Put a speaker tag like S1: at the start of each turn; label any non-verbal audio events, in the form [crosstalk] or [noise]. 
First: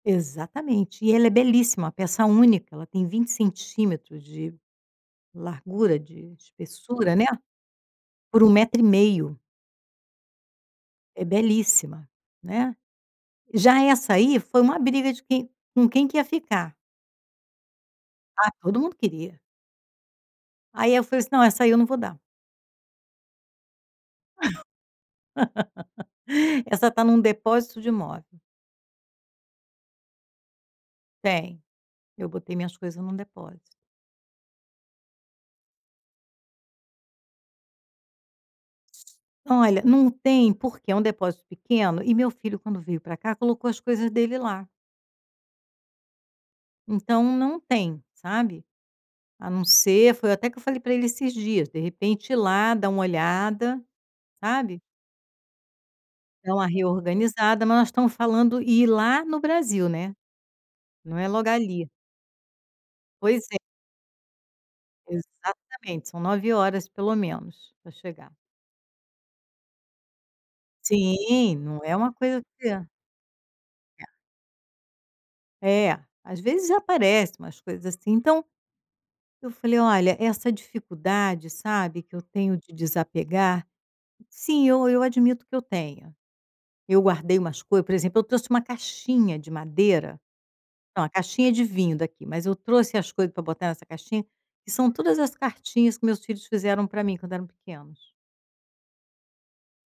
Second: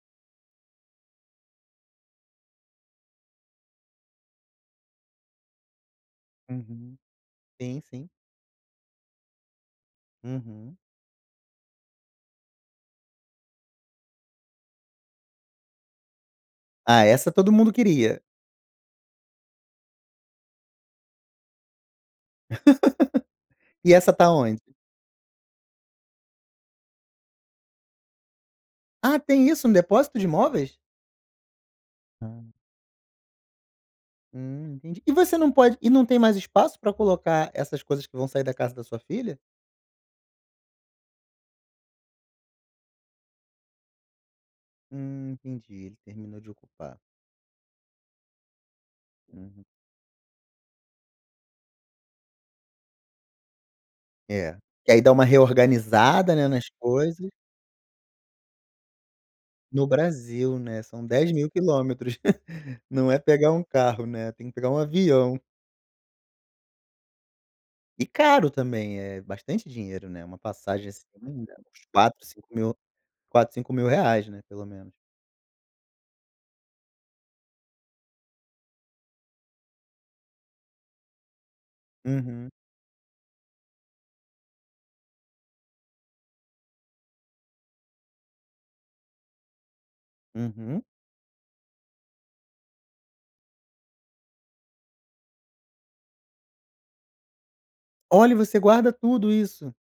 S1: Exatamente. E ela é belíssima, peça única, ela tem 20 centímetros de largura, de
S2: Uhum.
S1: espessura, né,
S2: Sim, sim.
S1: por 1 metro e meio.
S2: Uhum.
S1: É belíssima, né. Já essa aí, foi uma briga de quem com quem que ia ficar.
S2: Ah, essa todo mundo queria.
S1: Ah, todo mundo queria. Aí eu falei assim: "Não, essa aí eu não vou dar".
S2: [laughs] E essa tá onde?
S1: [laughs] Essa tá em um depósito de móvel.
S2: Ah, tem isso, um depósito de móveis?
S1: Tem. Eu
S2: Ah.
S1: botei minhas coisas em um depósito.
S2: Hum, entendi. E você não pode e não tem mais espaço pra colocar essas coisas que vão sair da casa da sua filha?
S1: Olha, não tem, porque é um depósito pequeno e meu filho, quando veio pra cá, colocou as coisas dele lá.
S2: Hum, entendi, terminou de ocupar.
S1: Então não tem, sabe. A não
S2: Uhum.
S1: ser foi até que eu falei pra ele esses dias, de repente ir lá, dar uma olhada,
S2: É,
S1: sabe.
S2: que aí dá uma reorganizada, né,
S1: Dar uma
S2: nas coisas.
S1: reorganizada, mas nós estamos falando em ir lá no Brasil,
S2: No
S1: né.
S2: Brasil, né, são
S1: Não é
S2: dez
S1: logo
S2: mil
S1: ali.
S2: quilômetros. [laughs] Não é
S1: Pois
S2: pegar
S1: é.
S2: um carro, né, tem que pegar um avião.
S1: Exatamente, são 9 horas pelo menos pra
S2: E
S1: chegar.
S2: caro também, eh, bastante dinheiro, né, uma passagem esse ano ainda,
S1: Sim, não
S2: uns
S1: é uma
S2: 4,
S1: coisa
S2: cinco
S1: que
S2: mil 4, R$5.000, né, pelo menos.
S1: É. Às vezes aparece umas coisas assim, então eu falei: "Olha, essa dificuldade, sabe, que eu
S2: Uhum.
S1: tenho de desapegar, sim, eu eu admito que eu tenho". Eu guardei umas coisas, por exemplo, eu trouxe uma caixinha de madeira.
S2: Uhum.
S1: Não, a caixinha de vinho daqui, mas eu trouxe as coisas pra botar nessa caixinha, que são todas as cartinhas que meus filhos fizeram pra mim quando eram pequenos.
S2: Olha, e você guarda tudo isso.